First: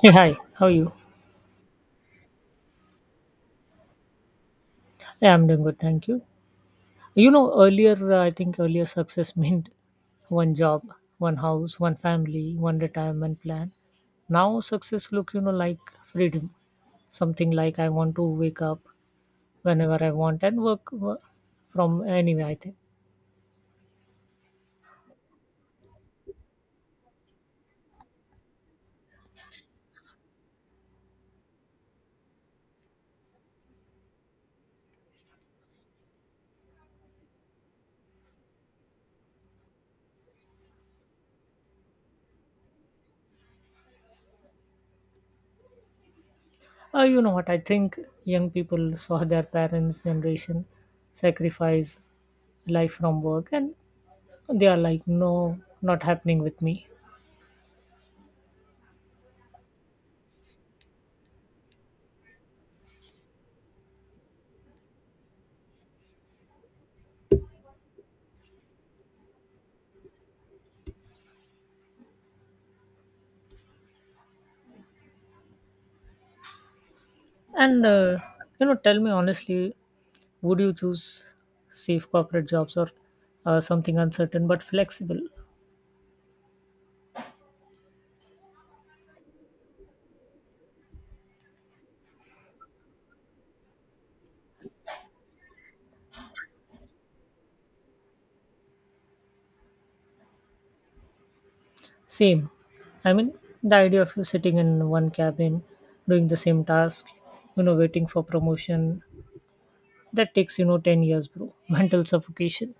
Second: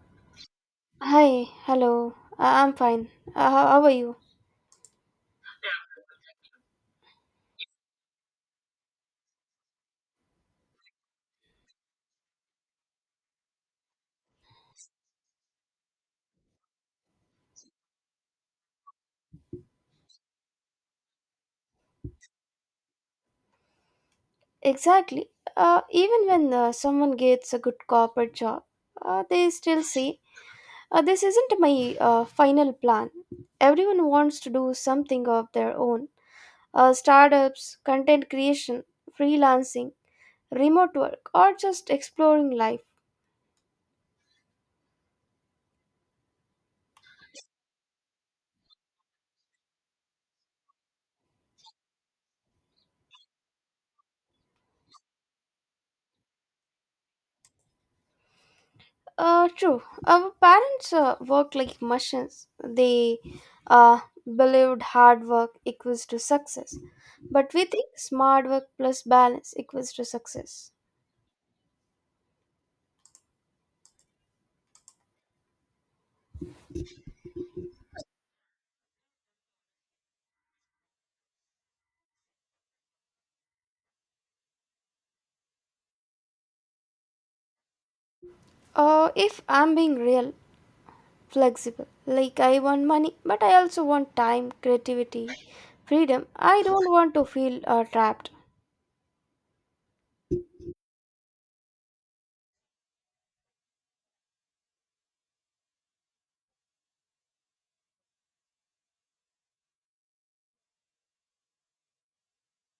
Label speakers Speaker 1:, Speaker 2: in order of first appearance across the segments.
Speaker 1: Hey, hi. How are you?
Speaker 2: Hi, hello. I'm fine. How how are you?
Speaker 1: Yeah, I'm doing good, thank you. You know, earlier, I think earlier success meant one job, one house, one family, one retirement plan. Now success look, you know, like freedom. Something like I want to wake up whenever I want and work from anywhere, I think.
Speaker 2: Exactly. Even when someone gets a good corporate job, they still say, This isn't my final plan. Everyone wants to do something of their own. Startups, content creation, freelancing, remote work, or just exploring life.
Speaker 1: You know what? I think young people saw their parents' generation sacrifice life from work and they are like, no, not happening with me.
Speaker 2: True. Our parents worked like machines. They uh, believed hard work equals to success. But we think smart work plus balance equals to success.
Speaker 1: And, you know, tell me honestly, would you choose safe corporate jobs or something uncertain but flexible?
Speaker 2: If I'm being real, flexible, like I want money, but I also want time, creativity, freedom. I don't want to feel trapped.
Speaker 1: Same. I mean, the idea of you sitting in one cabin, doing the same task, you know, waiting for promotion, that takes, you know, 10 years, bro. Mental suffocation.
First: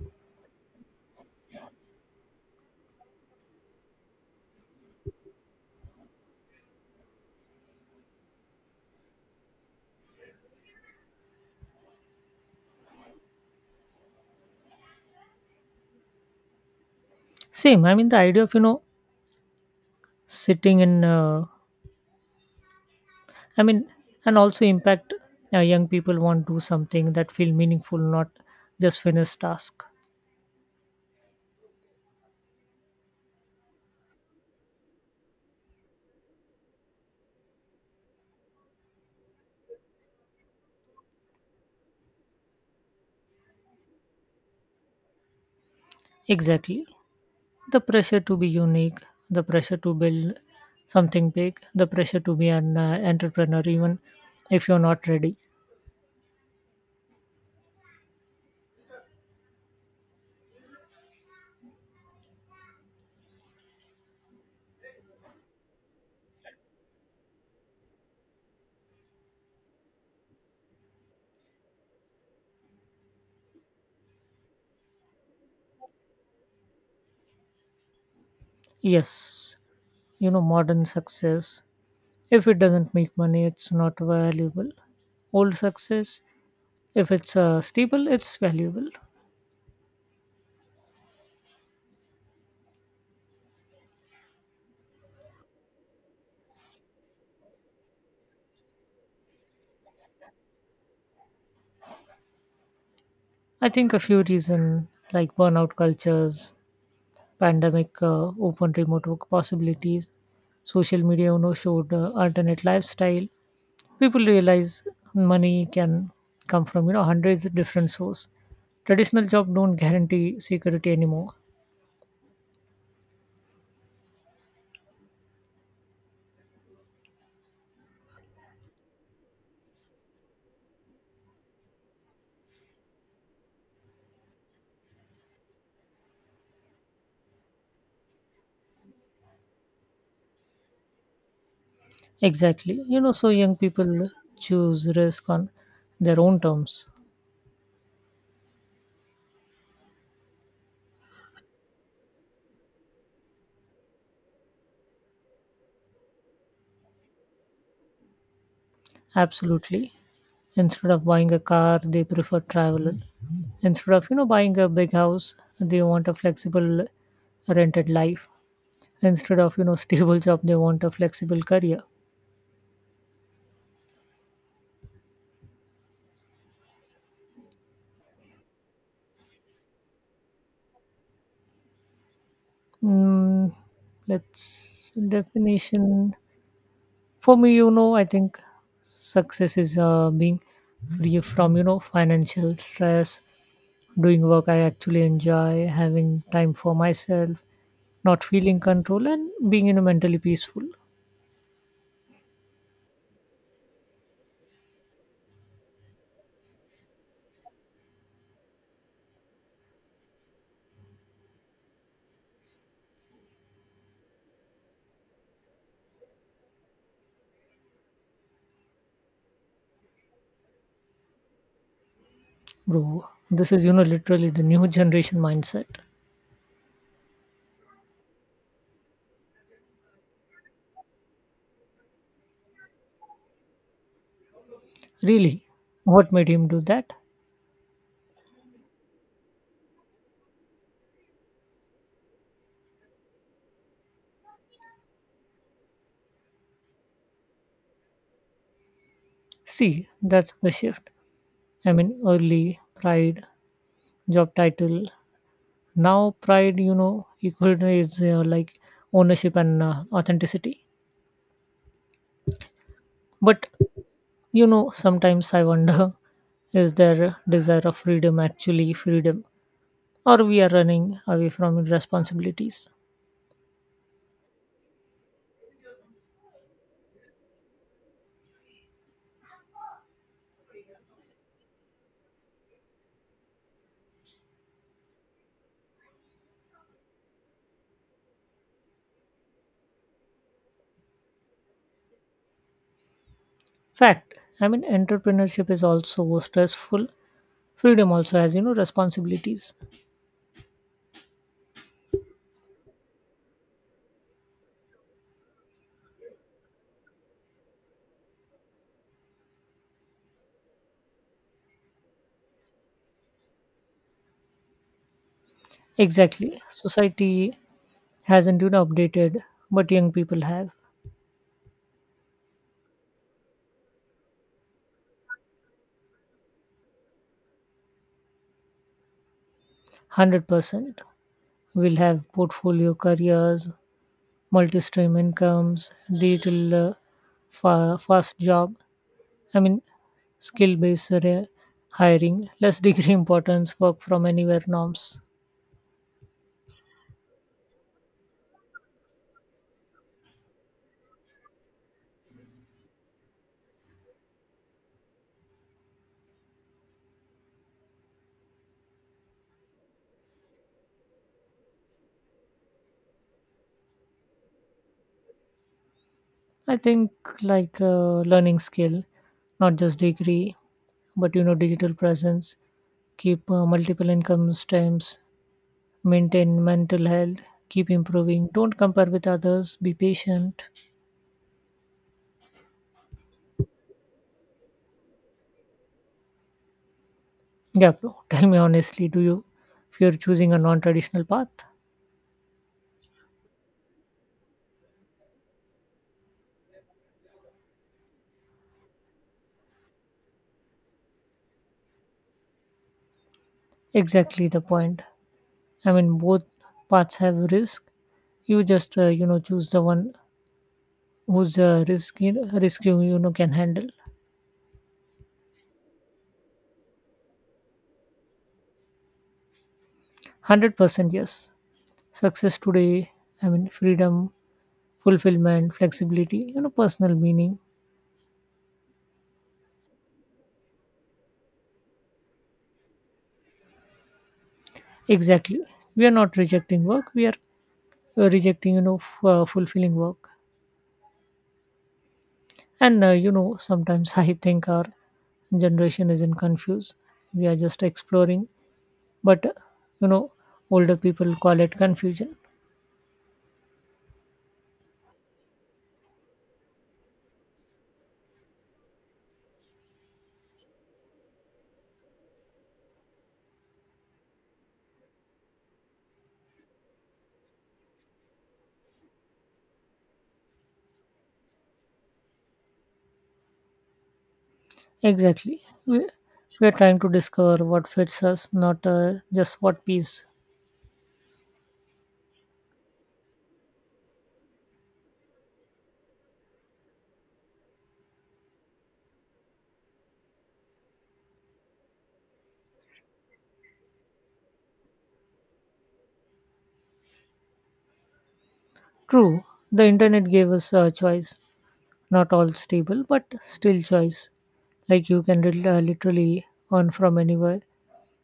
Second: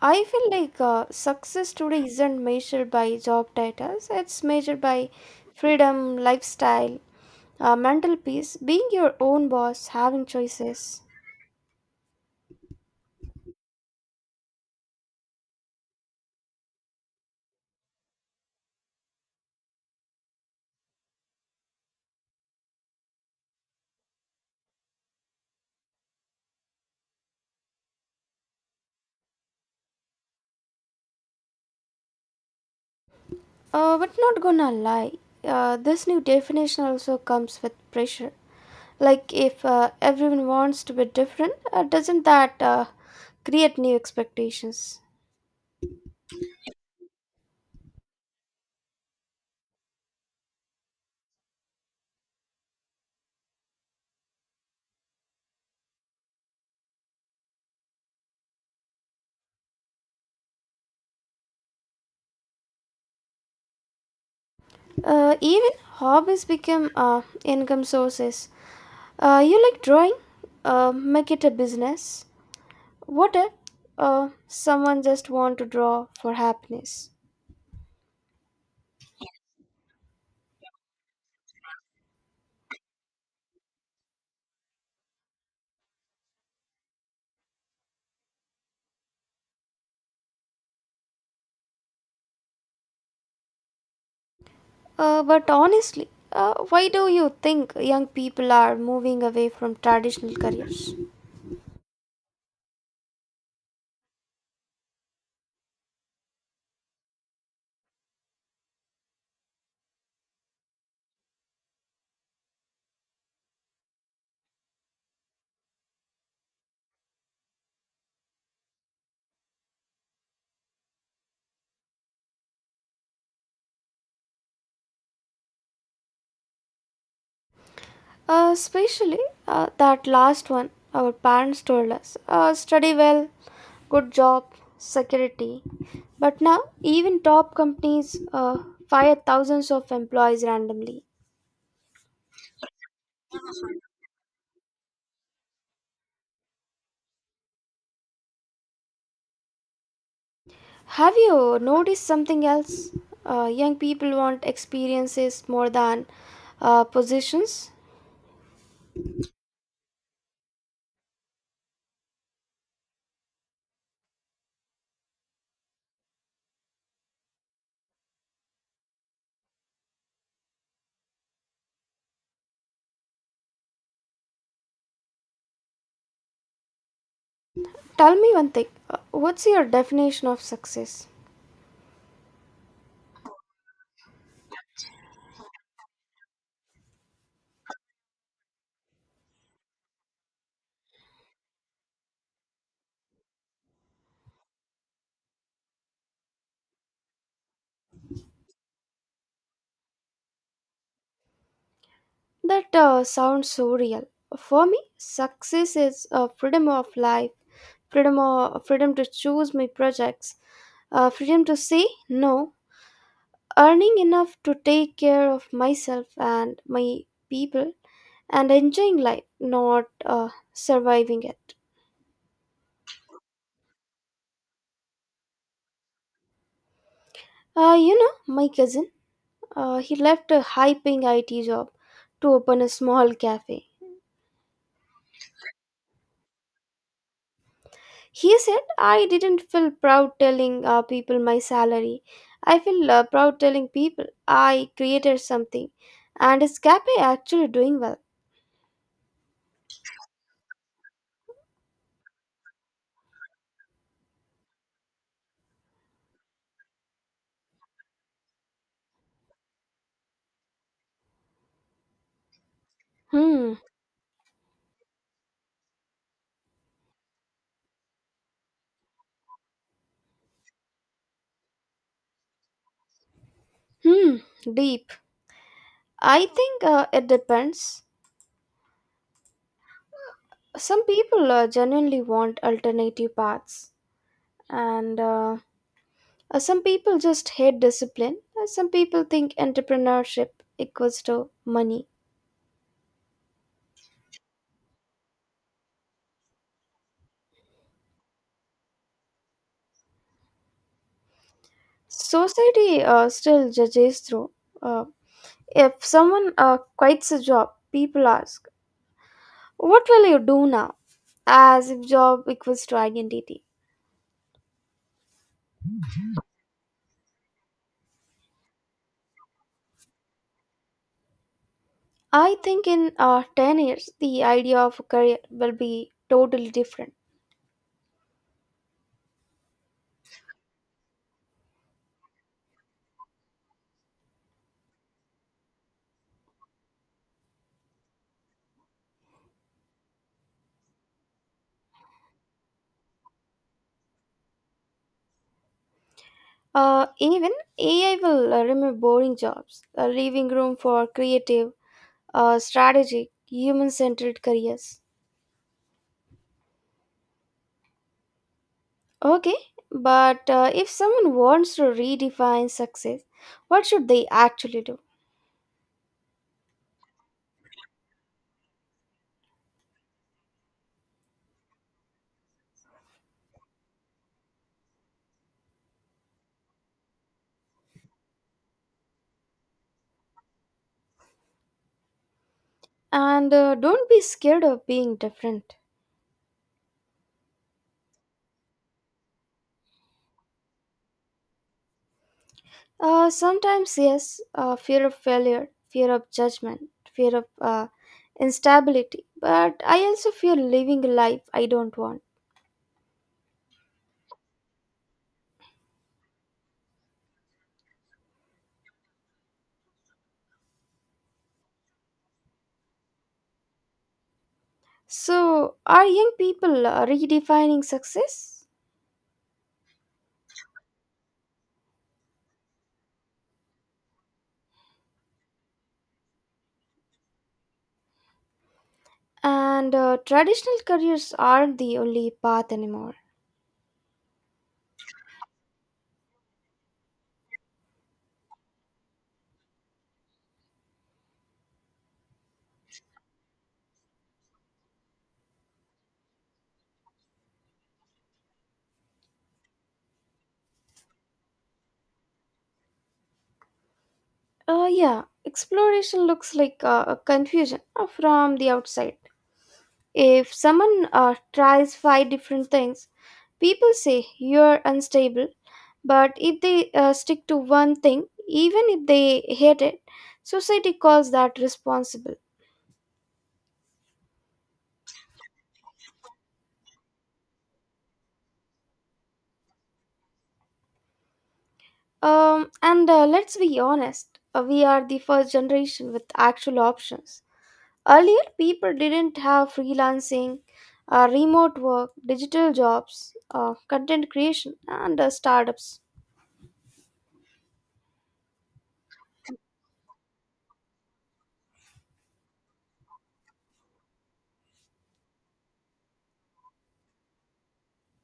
Speaker 2: I feel like success today isn't measured by job titles, it's measured by freedom, lifestyle, mental peace, being your own boss, having choices.
Speaker 1: Same. I mean, the idea of, you know, sitting in, I mean, and also impact young people want to do something that feel meaningful, not just finish task.
Speaker 2: But not gonna lie, this new definition also comes with pressure. Like if everyone wants to be different, doesn't that create new expectations?
Speaker 1: Exactly. The pressure to be unique, the pressure to build something big, the pressure to be an entrepreneur, even if you're not ready.
Speaker 2: Even hobbies become income sources. You like drawing? Make it a business. What if someone just want to draw for happiness?
Speaker 1: Yes, you know, modern success, if it doesn't make money, it's not valuable. Old success, if it's stable, it's valuable.
Speaker 2: But honestly, why do you think young people are moving away from traditional careers?
Speaker 1: I think a few reasons like burnout cultures, pandemic opened remote work possibilities. Social media, you know, showed alternate lifestyle. People realize money can come from you know hundreds of different source. Traditional job don't guarantee security anymore.
Speaker 2: Especially that last one our parents told us study well, good job, security. But now, even top companies fire thousands of employees randomly.
Speaker 1: Exactly. You know, so young people choose risk on their own terms.
Speaker 2: Have you noticed something else? Young people want experiences more than positions.
Speaker 1: Absolutely. Instead of buying a car, they prefer travel. Instead of, you know, buying a big house, they want a flexible rented life. Instead of you know stable job they want a flexible career.
Speaker 2: Tell me one thing, what's your definition of success?
Speaker 1: Mm, let's definition for me you know I think success is being free from you know financial stress, doing work I actually enjoy, having time for myself, not feeling control and being you know mentally peaceful.
Speaker 2: That sounds so real. For me, success is freedom of life, freedom to choose my projects, freedom to say no, earning enough to take care of myself and my people, and enjoying life, not surviving it.
Speaker 1: Bro, this is you know literally the new generation mindset.
Speaker 2: My cousin, he left a high paying IT job to open a small cafe.
Speaker 1: Really, what made him do that?
Speaker 2: He said, I didn't feel proud telling people my salary. I feel proud telling people I created something. And is Cafe actually doing well?
Speaker 1: See, that's the shift. I mean, early pride, job title. Now, pride, you know, equal is like ownership and authenticity. But,
Speaker 2: Hmm,
Speaker 1: you know, sometimes I wonder, is there desire of freedom actually freedom? Or we are running away from responsibilities?
Speaker 2: hmm, deep. I think it depends. Some people genuinely want alternative paths, and some people just hate discipline. Some people think entrepreneurship equals to money.
Speaker 1: Fact. I mean, entrepreneurship is also stressful. Freedom also has, you know, responsibilities.
Speaker 2: Society still judges through. uh, If someone quits a job, people ask, What will you do now? As if job equals to identity.
Speaker 1: Exactly. Society hasn't, you know, updated, but young people have.
Speaker 2: I think in 10 years, the idea of a career will be totally different.
Speaker 1: 100% will have portfolio careers, multi-stream incomes, digital fast job. I mean, skill-based hiring, less degree importance, work from anywhere norms.
Speaker 2: Even AI will remove boring jobs, leaving room for creative, strategic, human centered careers. Okay, but if someone wants to redefine success, what should they actually do?
Speaker 1: I think like learning skill, not just degree, but you know, digital presence, keep multiple income streams, maintain mental health, keep improving. Don't compare with others. Be patient.
Speaker 2: And don't be scared of being different.
Speaker 1: Yeah, bro. Tell me honestly, do you fear choosing a non-traditional path?
Speaker 2: Sometimes, yes, fear of failure, fear of judgment, fear of instability, but I also fear living a life I don't want.
Speaker 1: Exactly the point. I mean, both paths have risk. You just you know choose the one whose risk you, you know can handle.
Speaker 2: So, are young people redefining success?
Speaker 1: 100% yes. Success today. I mean, freedom, fulfillment, flexibility. You know, personal meaning.
Speaker 2: And traditional careers aren't the only path anymore.
Speaker 1: Exactly. We are not rejecting work. We are rejecting you know fulfilling work. And you know sometimes I think our generation isn't confused. We are just exploring. But you know older people call it confusion.
Speaker 2: Yeah, exploration looks like a confusion from the outside. If someone tries five different things, people say you're unstable. But if they stick to one thing, even if they hate it, society calls that responsible.
Speaker 1: Exactly. We are trying to discover what fits us, not just what piece.
Speaker 2: And let's be honest, we are the first generation with actual options. Earlier, people didn't have freelancing, remote work, digital jobs, content creation, and startups.
Speaker 1: True, the internet gave us a choice. Not all stable, but still choice. Like you can literally earn from anywhere,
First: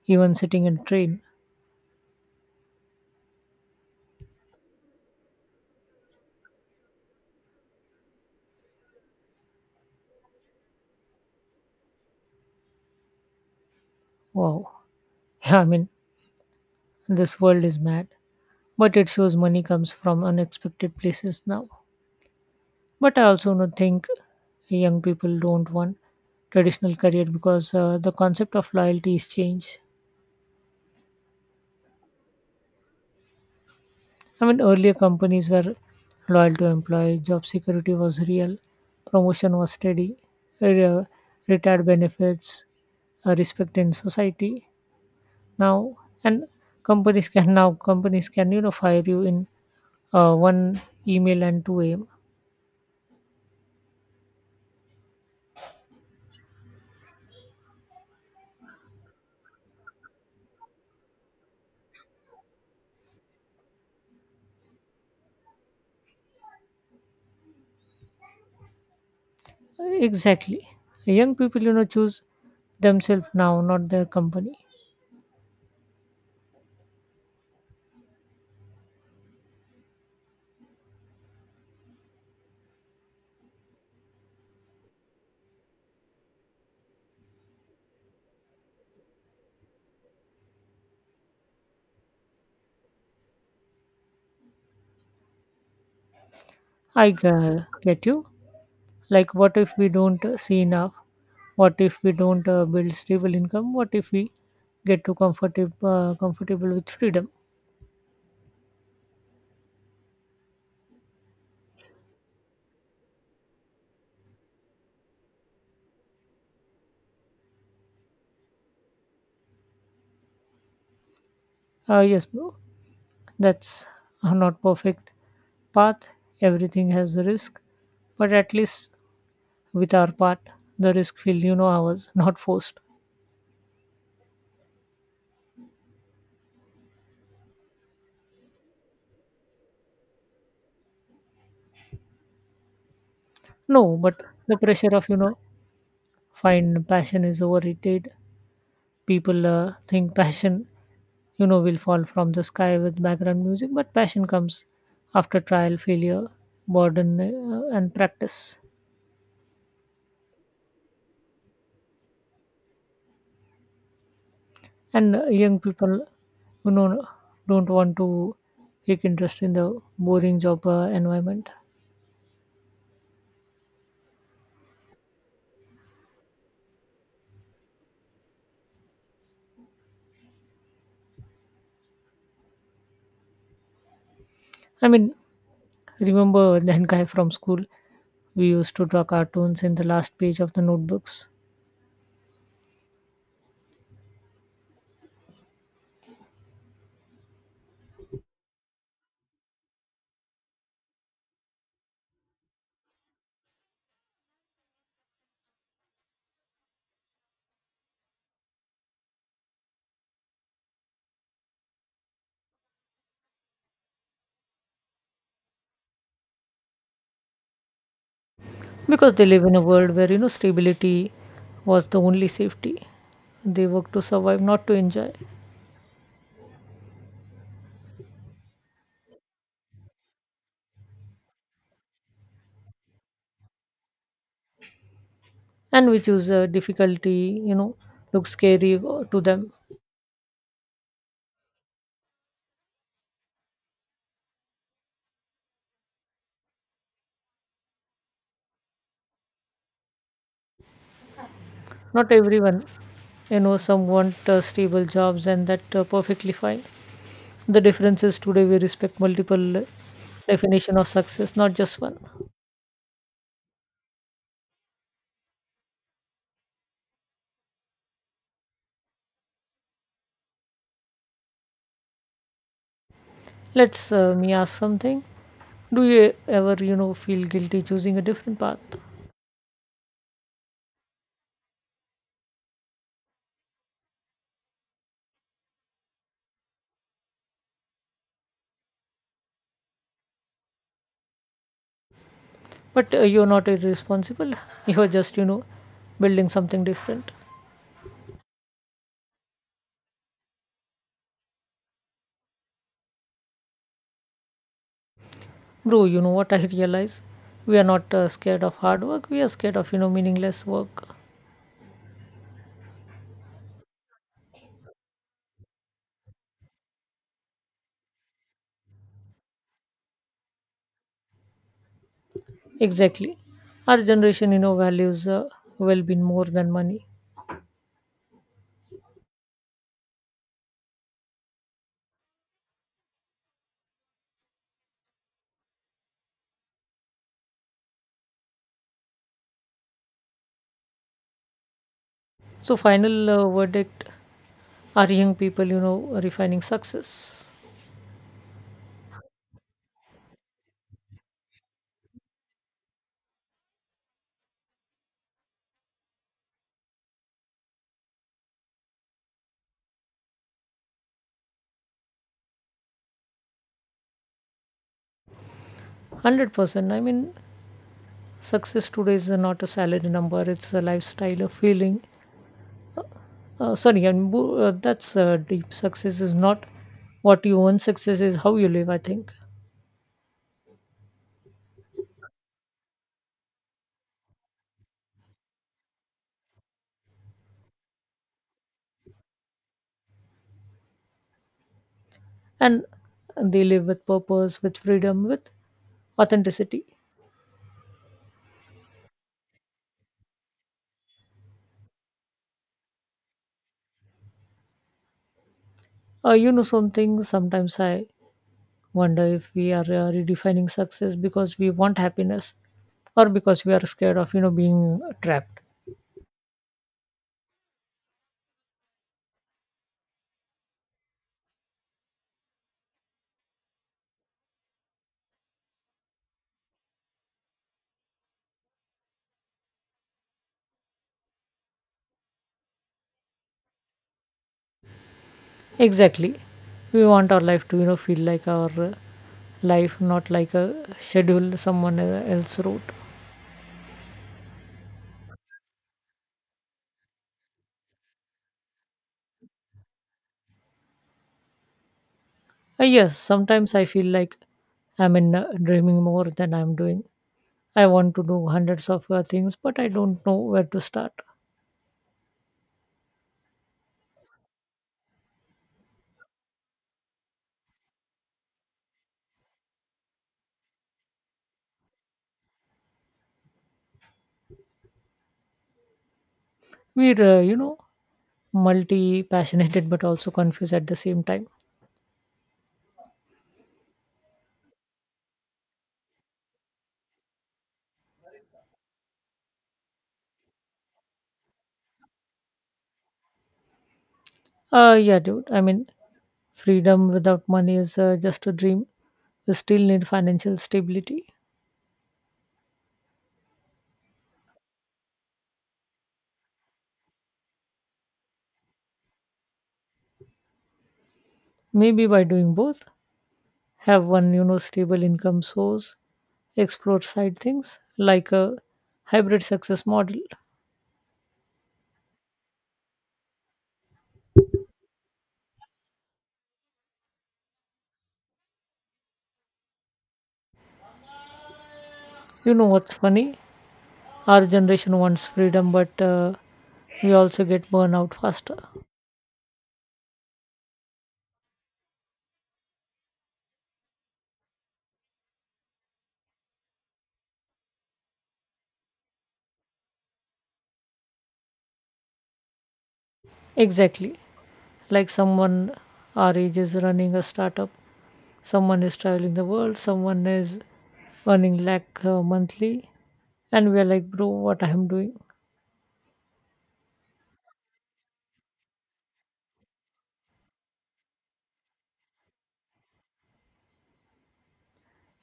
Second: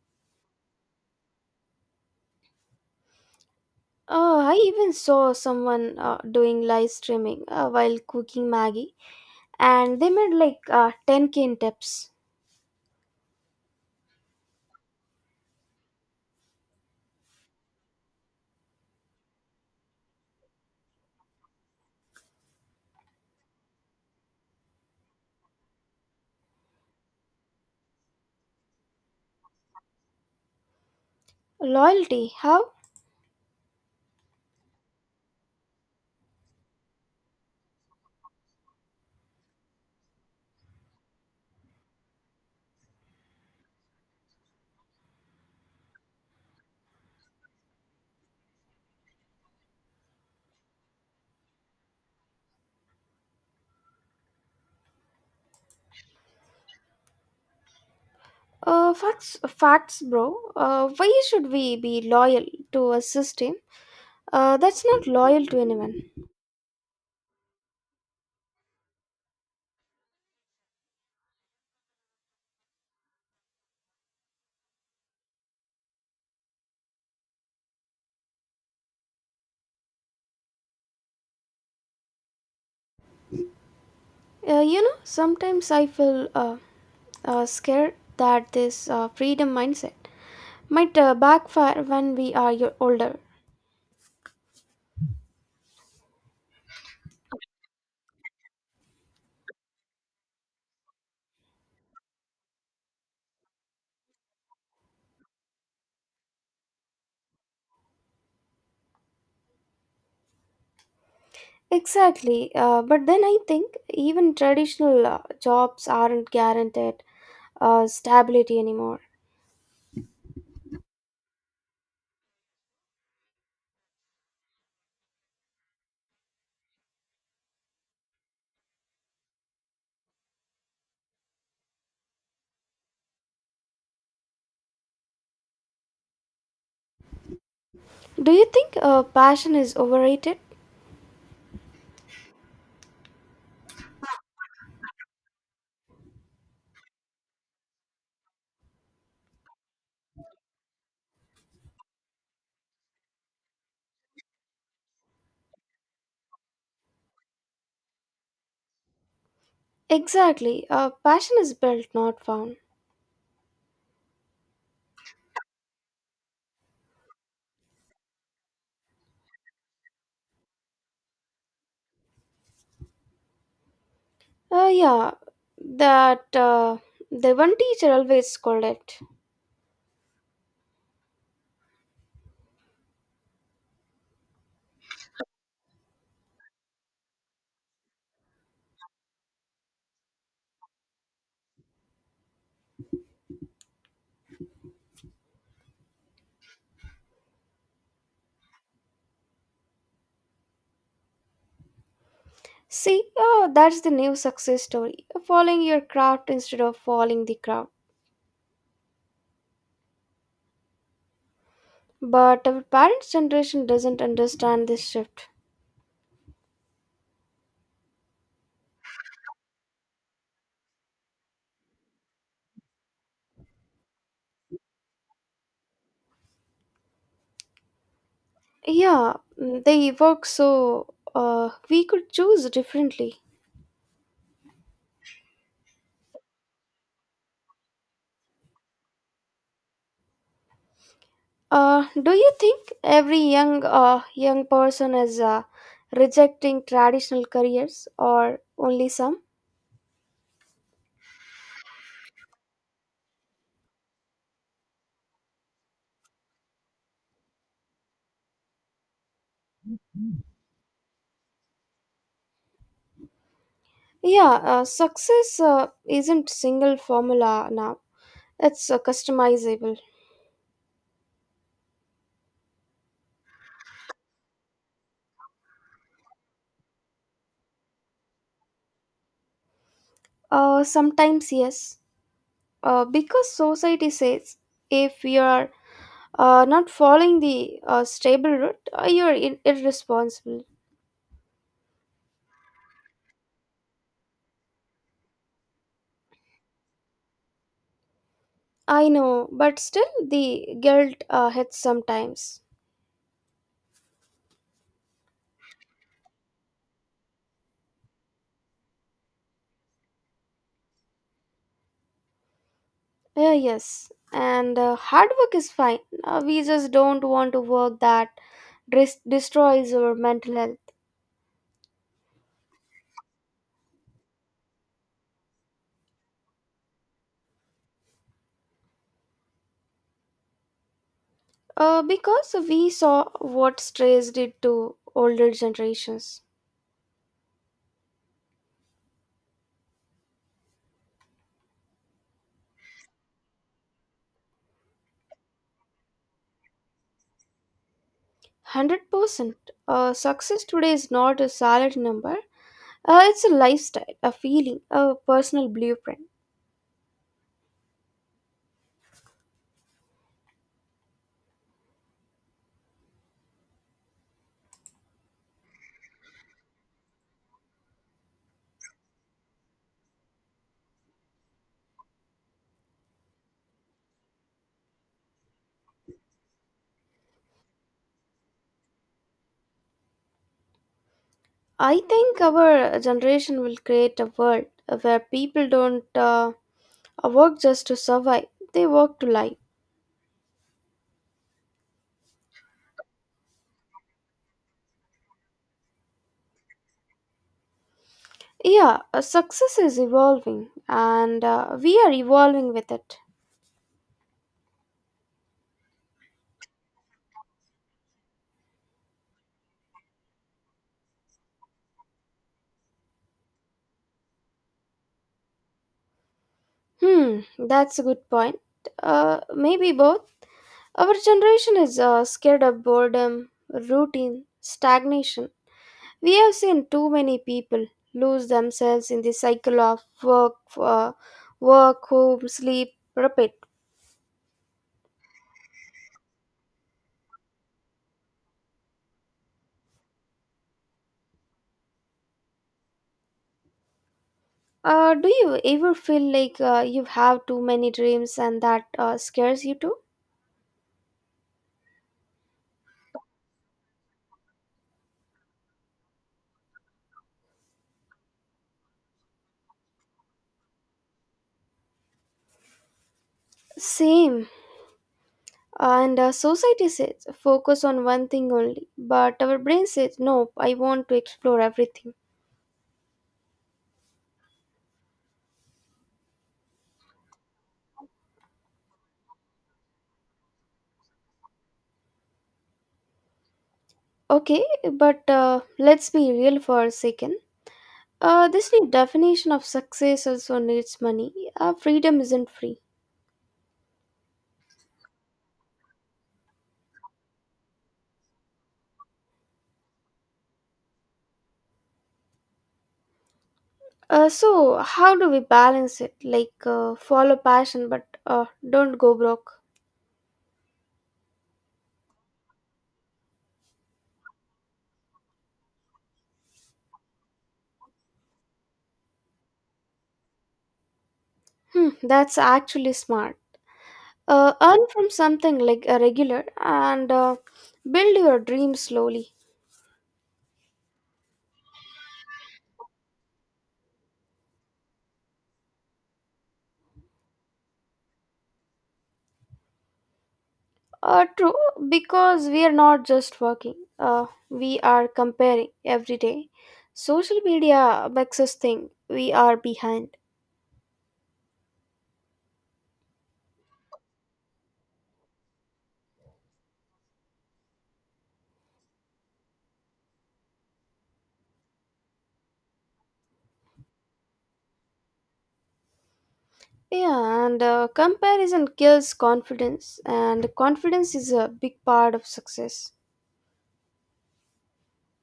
Speaker 1: even sitting in train.
Speaker 2: I even saw someone doing live streaming while cooking Maggie, and they made like 10K in tips.
Speaker 1: Wow. Yeah, I mean, this world is mad. But it shows money comes from unexpected places now. But I also don't think young people don't want traditional career because the concept of loyalty is changed.
Speaker 2: Loyalty, how?
Speaker 1: I mean, earlier companies were loyal to employee, job security was real, promotion was steady, re- retired benefits, respect in society. Now, and companies can now companies can you know fire you in one email and 2 a.m.
Speaker 2: Facts, facts, bro. Why should we be loyal to a system that's not loyal to anyone?
Speaker 1: Exactly, young people you know choose themselves now, not their company.
Speaker 2: Sometimes I feel scared that this freedom mindset might backfire when we are older.
Speaker 1: I get you. Like what if we don't see enough, what if we don't build stable income, what if we get too comfortable with freedom?
Speaker 2: Exactly. But then I think even traditional jobs aren't guaranteed stability anymore.
Speaker 1: Yes bro, that's a not perfect path. Everything has a risk but at least with our part the risk feel you know ours, not forced.
Speaker 2: Do you think passion is overrated?
Speaker 1: No, but the pressure of you know find passion is overrated. People think passion you know will fall from the sky with background music, but passion comes after trial failure burden and practice.
Speaker 2: Exactly. Passion is built, not found.
Speaker 1: And young people you know don't want to take interest in the boring job environment.
Speaker 2: Yeah, that the one teacher always scolded.
Speaker 1: I mean, remember that guy from school, we used to draw cartoons in the last page of the notebooks.
Speaker 2: See, oh, that's the new success story. Following your craft instead of following the crowd. But our parents' generation doesn't understand this shift.
Speaker 1: Because they live in a world where you know stability was the only safety, they work to survive not to enjoy.
Speaker 2: Yeah, they work so we could choose differently.
Speaker 1: And which is difficulty you know looks scary to them.
Speaker 2: Do you think every young person is rejecting traditional careers or only some?
Speaker 1: Not everyone you know, some want stable jobs and that perfectly fine. The difference is today we respect multiple definition of success, not just one.
Speaker 2: Yeah, success isn't single formula now. It's customizable.
Speaker 1: Let's me ask something. Do you ever you know feel guilty choosing a different path?
Speaker 2: Sometimes yes, because society says if you are not following the stable route, you are irresponsible.
Speaker 1: But you're not irresponsible, you're just you know building something different.
Speaker 2: I know, but still the guilt hits sometimes.
Speaker 1: Bro, you know what I realize? We are not scared of hard work. We are scared of you know meaningless work.
Speaker 2: Yeah, yes, and hard work is fine. We just don't want to work that destroys our mental health.
Speaker 1: Exactly. Our generation, you know, values well-being more than money.
Speaker 2: Because we saw what strays did to older generations.
Speaker 1: So, final verdict: are young people, you know, refining success?
Speaker 2: 100%. Success today is not a salary number, it's a lifestyle, a feeling, a personal blueprint.
Speaker 1: 100%. I mean, success today is not a salary number. It's a lifestyle, a feeling. Sorry, and that's deep. Success is not what you own. Success is how you live. I think.
Speaker 2: I think our generation will create a world where people don't work just to survive, they work to live.
Speaker 1: And they live with purpose, with freedom, with authenticity.
Speaker 2: Yeah, success is evolving and we are evolving with it.
Speaker 1: You know, something sometimes I wonder if we are redefining success because we want happiness or because we are scared of, you know, being trapped.
Speaker 2: Hmm, that's a good point. Maybe both. Our generation is scared of boredom, routine, stagnation. We have seen too many people lose themselves in the cycle of work, home, sleep, repeat.
Speaker 1: Exactly. We want our life to, you know, feel like our life, not like a schedule someone else wrote.
Speaker 2: Do you ever feel like you have too many dreams and that scares you too?
Speaker 1: Yes, sometimes I feel like I'm in dreaming more than I'm doing. I want to do hundreds of things, but I don't know where to start.
Speaker 2: Same. And society says focus on one thing only, but our brain says nope. I want to explore everything.
Speaker 1: We're, you know, multi passionate but also confused at the same time.
Speaker 2: Okay, but let's be real for a second. This new definition of success also needs money. Freedom isn't free.
Speaker 1: Yeah, dude. I mean, freedom without money is just a dream. We still need financial stability.
Speaker 2: So how do we balance it? Like follow passion, but don't go broke.
Speaker 1: Maybe by doing both, have one, you know, stable income source, explore side things like a hybrid success model.
Speaker 2: Hmm, that's actually smart. Earn from something like a regular and build your dreams slowly.
Speaker 1: You know what's funny? Our generation wants freedom, but we also get burnout faster.
Speaker 2: True, because we are not just working. We are comparing every day. Social media makes us think we are behind.
Speaker 1: Exactly. Like someone our age is running a startup, someone is traveling the world, someone is earning lakh monthly, and we are like bro what I am doing.
Speaker 2: Yeah, and comparison kills confidence, and confidence is a big part of success.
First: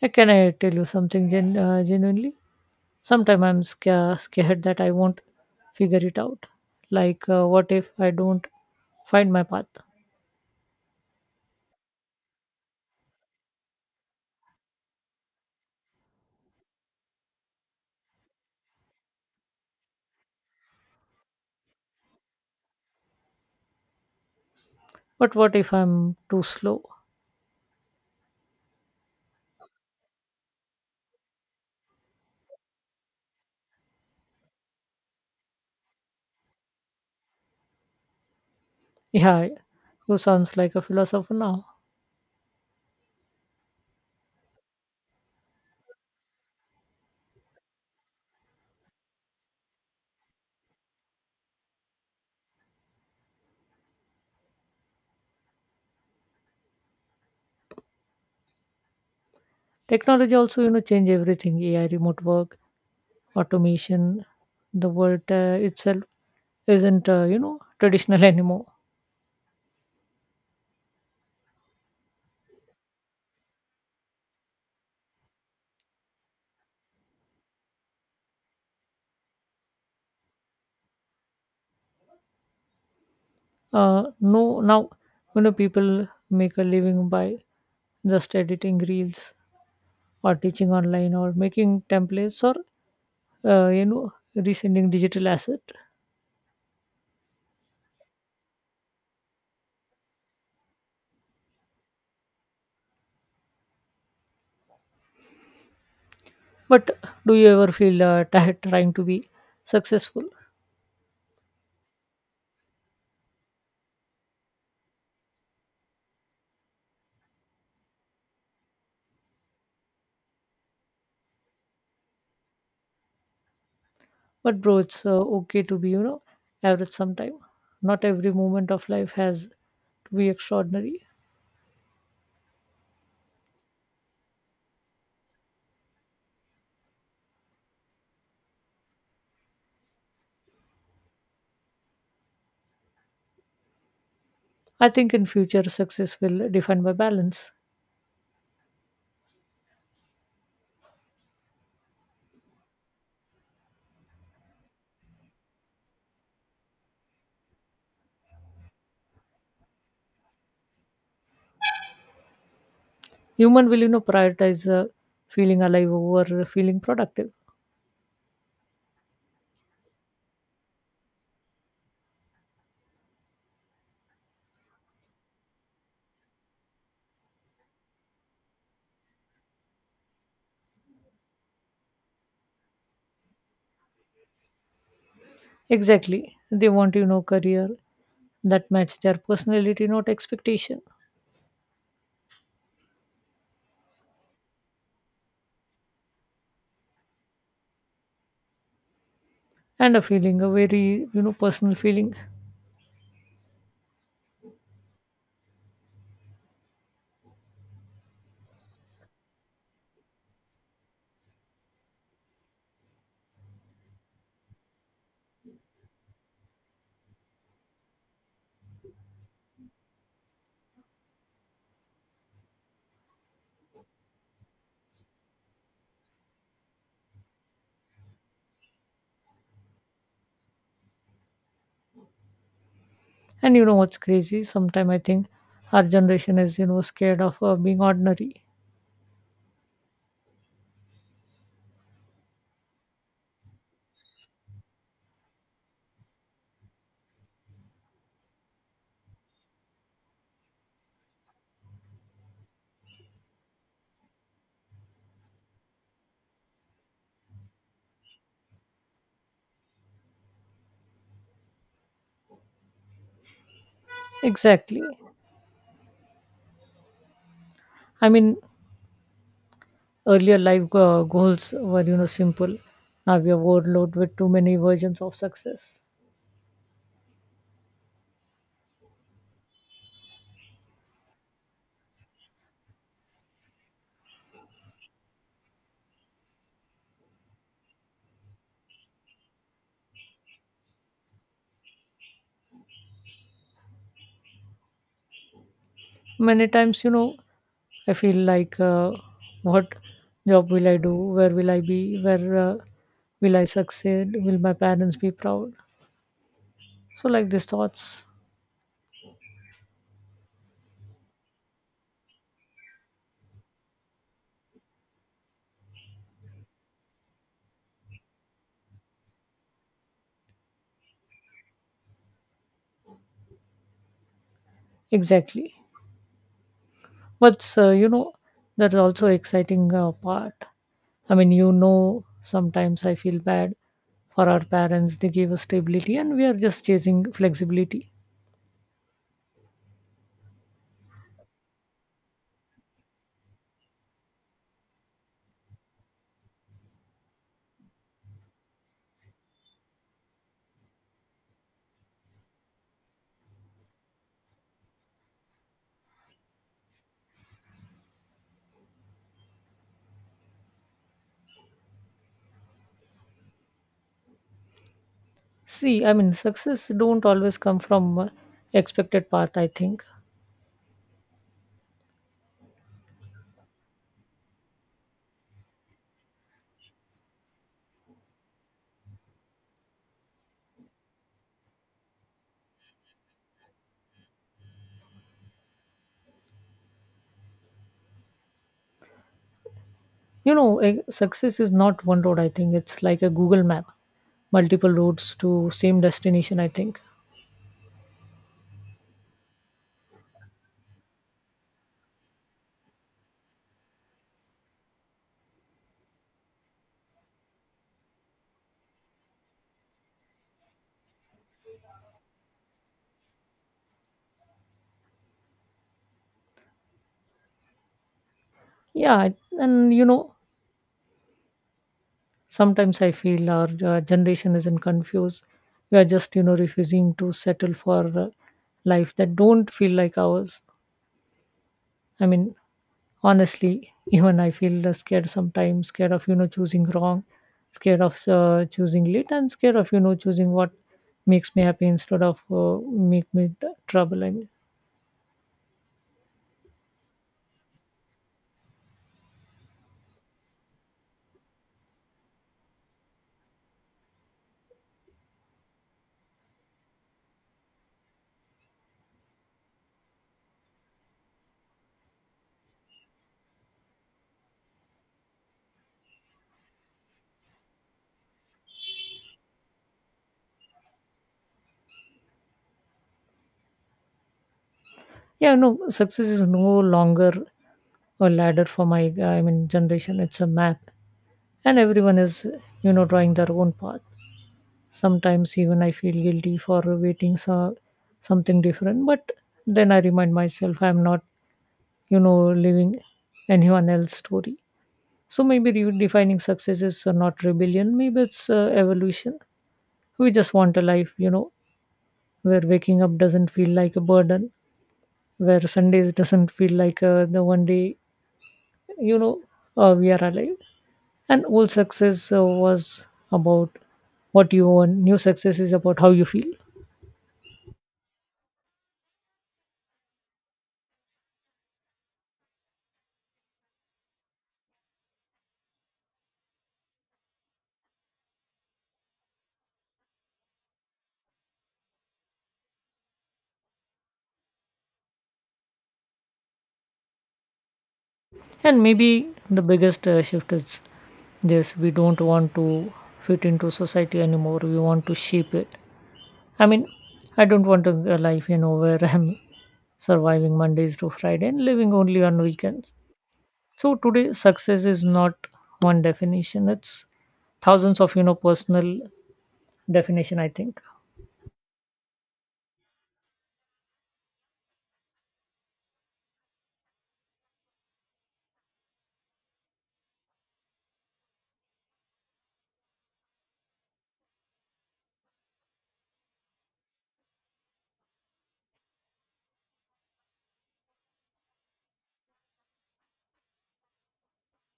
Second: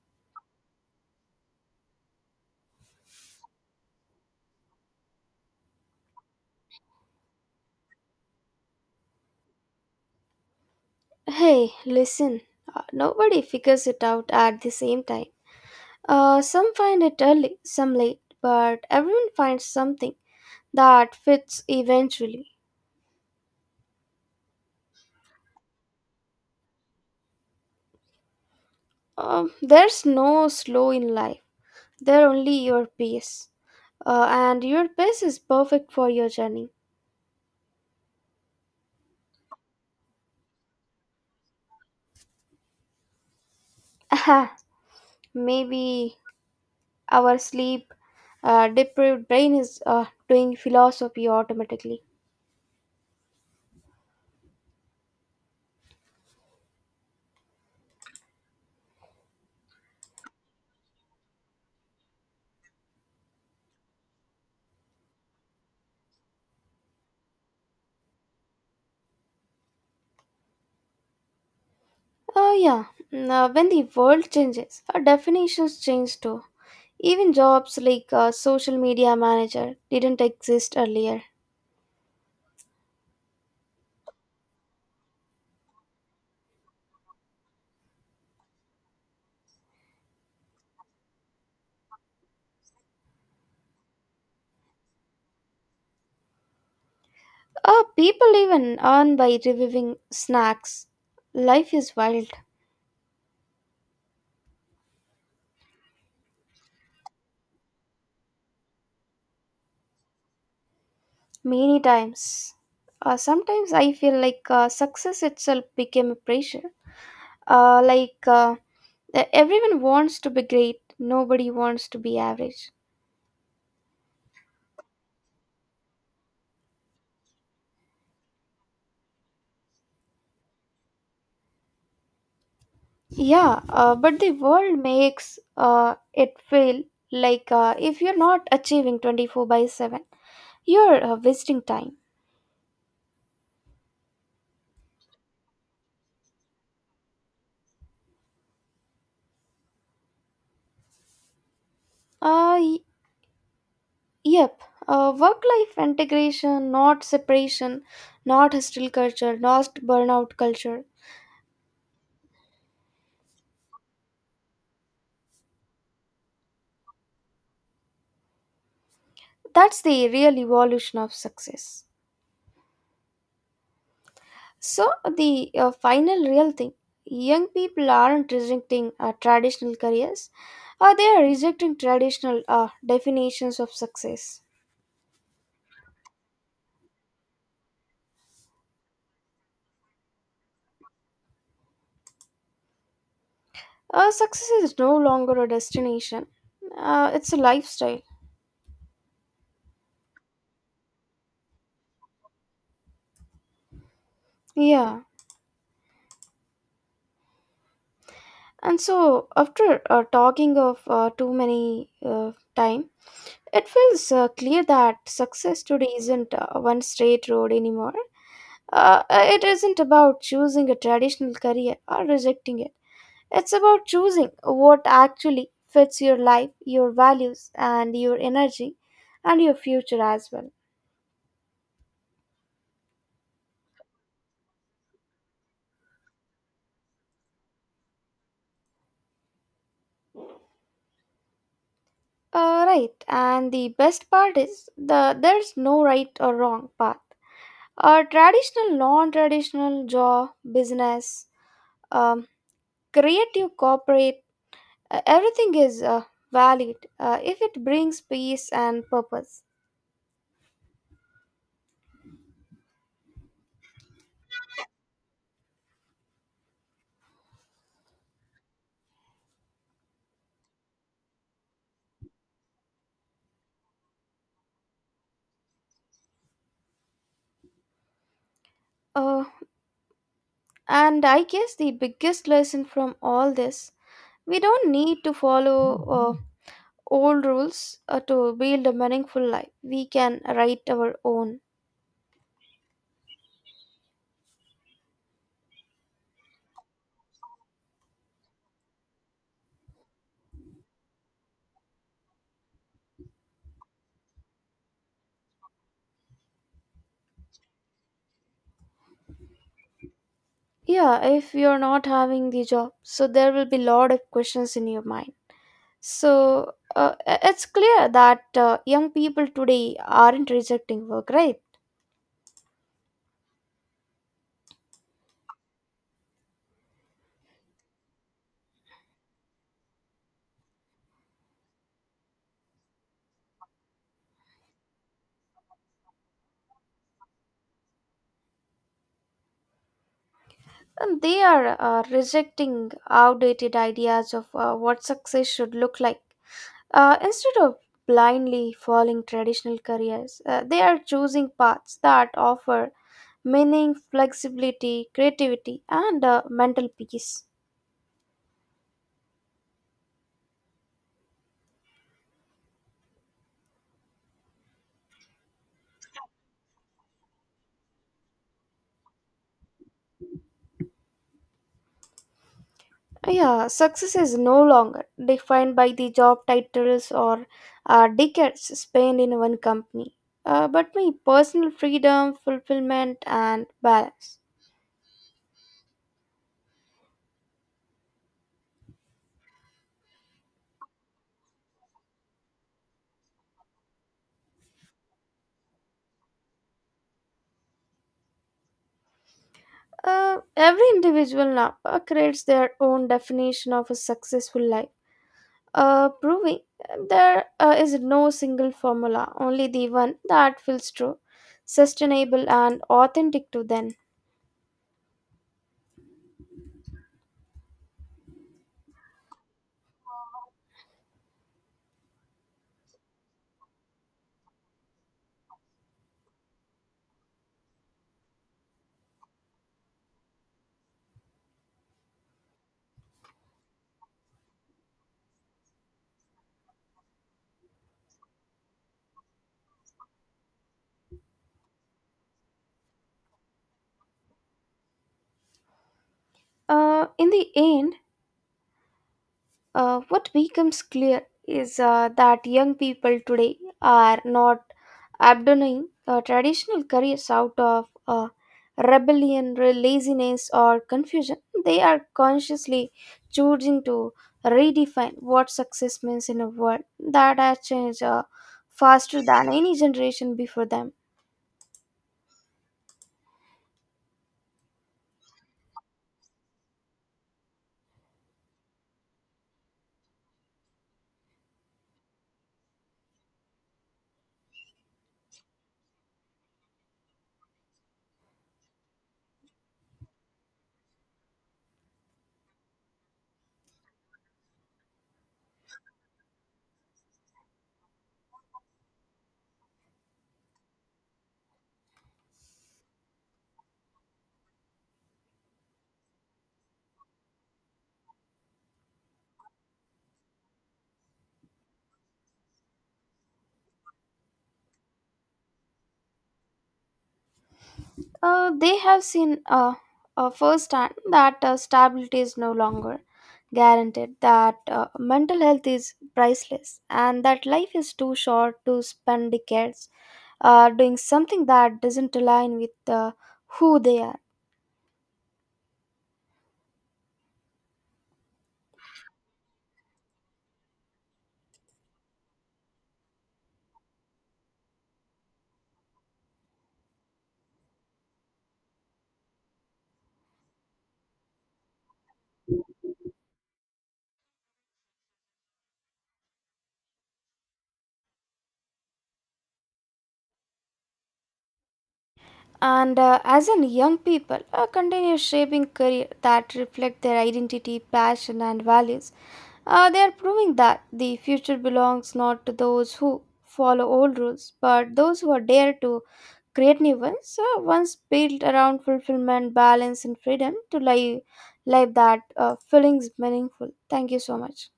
Speaker 1: Can I tell you something genuinely? Sometimes I'm scared that I won't figure it out. Like what if I don't find my path?
Speaker 2: Hey, listen, nobody figures it out at the same time. Some find it early, some late, but everyone finds something that fits eventually.
Speaker 1: But what if I'm too slow?
Speaker 2: There's no slow in life, there only your pace. And your pace is perfect for your journey.
Speaker 1: Yeah, who sounds like a philosopher now?
Speaker 2: Maybe our sleep deprived brain is doing philosophy automatically.
Speaker 1: Technology also you know change everything, AI, remote work, automation, the world itself isn't you know traditional anymore.
Speaker 2: Oh, yeah. Now when the world changes, our definitions change too. Even jobs like social media manager didn't exist earlier.
Speaker 1: No, now you know people make a living by just editing reels or teaching online or making templates or you know resending digital asset.
Speaker 2: People even earn by reviewing snacks. Life is wild.
Speaker 1: But do you ever feel tired trying to be successful?
Speaker 2: Many times. Sometimes I feel like success itself became a pressure. Like everyone wants to be great, nobody wants to be average.
Speaker 1: But bro it's okay to be you know average sometime. Not every moment of life has to be extraordinary.
Speaker 2: Yeah, but the world makes it feel like if you're not achieving 24/7, you're wasting time.
Speaker 1: I think in future success will define by balance.
Speaker 2: Uh, y- yep, work life integration, not separation, not hostile culture, not burnout culture.
Speaker 1: Human will you know prioritize feeling alive over feeling productive.
Speaker 2: That's the real evolution of success. So, the final real thing. Young people aren't rejecting traditional careers, they are rejecting traditional definitions of success.
Speaker 1: Exactly, they want you know career that match their personality, not expectation,
Speaker 2: Success is no longer a destination, it's a lifestyle.
Speaker 1: and a feeling, a very you know personal feeling.
Speaker 2: Yeah. And so, after talking of too many time, it feels clear that success today isn't one straight road anymore. It isn't about choosing a traditional career or rejecting it. It's about choosing what actually fits your life, your values, and your energy, and your future as well.
Speaker 1: And you know what's crazy? Sometimes I think our generation is you know scared of being ordinary.
Speaker 2: Right, and the best part is there's no right or wrong path. Traditional, non-traditional, job, business, um, creative, corporate, everything is valid if it brings peace and purpose.
Speaker 1: Exactly. I mean, earlier life goals were you know simple. Now we are overloaded with too many versions of success.
Speaker 2: Uh, and I guess the biggest lesson from all this, we don't need to follow uh, old rules to build a meaningful life. We can write our own.
Speaker 1: Many times, you know, I feel like, what job will I do? Where will I be? Where will I succeed? Will my parents be proud? So, like these thoughts,
Speaker 2: Yeah, if you're not having the job, so there will be lot of questions in your mind. So it's clear that young people today aren't rejecting work, right?
Speaker 1: exactly. But, you know, that's also exciting part. I mean, you know, sometimes I feel bad for our parents. They give us stability and we are just chasing flexibility.
Speaker 2: And they are rejecting outdated ideas of what success should look like. Instead of blindly following traditional careers, they are choosing paths that offer meaning, flexibility, creativity, and mental peace.
Speaker 1: See, I mean, success don't always come from expected path, I think.
Speaker 2: Yeah, success is no longer defined by the job titles or decades spent in one company, but by personal freedom, fulfillment, and balance.
Speaker 1: You know, eh, success is not one road, I think. It's like a Google map, multiple roads to same destination, I think.
Speaker 2: Every individual now creates their own definition of a successful life, proving there is no single formula, only the one that feels true, sustainable, and authentic to them.
Speaker 1: Yeah, and you know, sometimes I feel our generation isn't confused. We are just, you know, refusing to settle for life that don't feel like ours. I mean, honestly, even I feel scared sometimes, scared of, you know, choosing wrong, scared of choosing late, and scared of, you know, choosing what makes me happy instead of make me trouble. I mean.
Speaker 2: In the end, what becomes clear is that young people today are not abandoning traditional careers out of rebellion, laziness, or confusion. They are consciously choosing to redefine what success means in a world that has changed faster than any generation before them.
Speaker 1: Yeah, no, success is no longer a ladder for my, I mean, generation. It's a map, and everyone is, you know, drawing their own path. Sometimes even I feel guilty for waiting so, something different, but then I remind myself I'm not, you know, living anyone else's story. So maybe redefining success is not rebellion. Maybe it's evolution. We just want a life, you know, where waking up doesn't feel like a burden, where Sundays doesn't feel like the one day you know we are alive. And old success was about what you want, new success is about how you feel.
Speaker 2: They have seen firsthand that stability is no longer guaranteed, that mental health is priceless, and that life is too short to spend decades doing something that doesn't align with who they are.
Speaker 1: And maybe the biggest shift is this, we don't want to fit into society anymore, we want to shape it. I mean, I don't want a life you know where I'm surviving Mondays to Friday and living only on weekends. So today success is not one definition, it's thousands of you know personal definition, I think.
Speaker 2: And as in young people, continue shaping career that reflect their identity, passion, and values. They are proving that the future belongs not to those who follow old rules, but those who are dare to create new ones, ones built around fulfillment, balance, and freedom to live life that feelings meaningful. Thank you so much.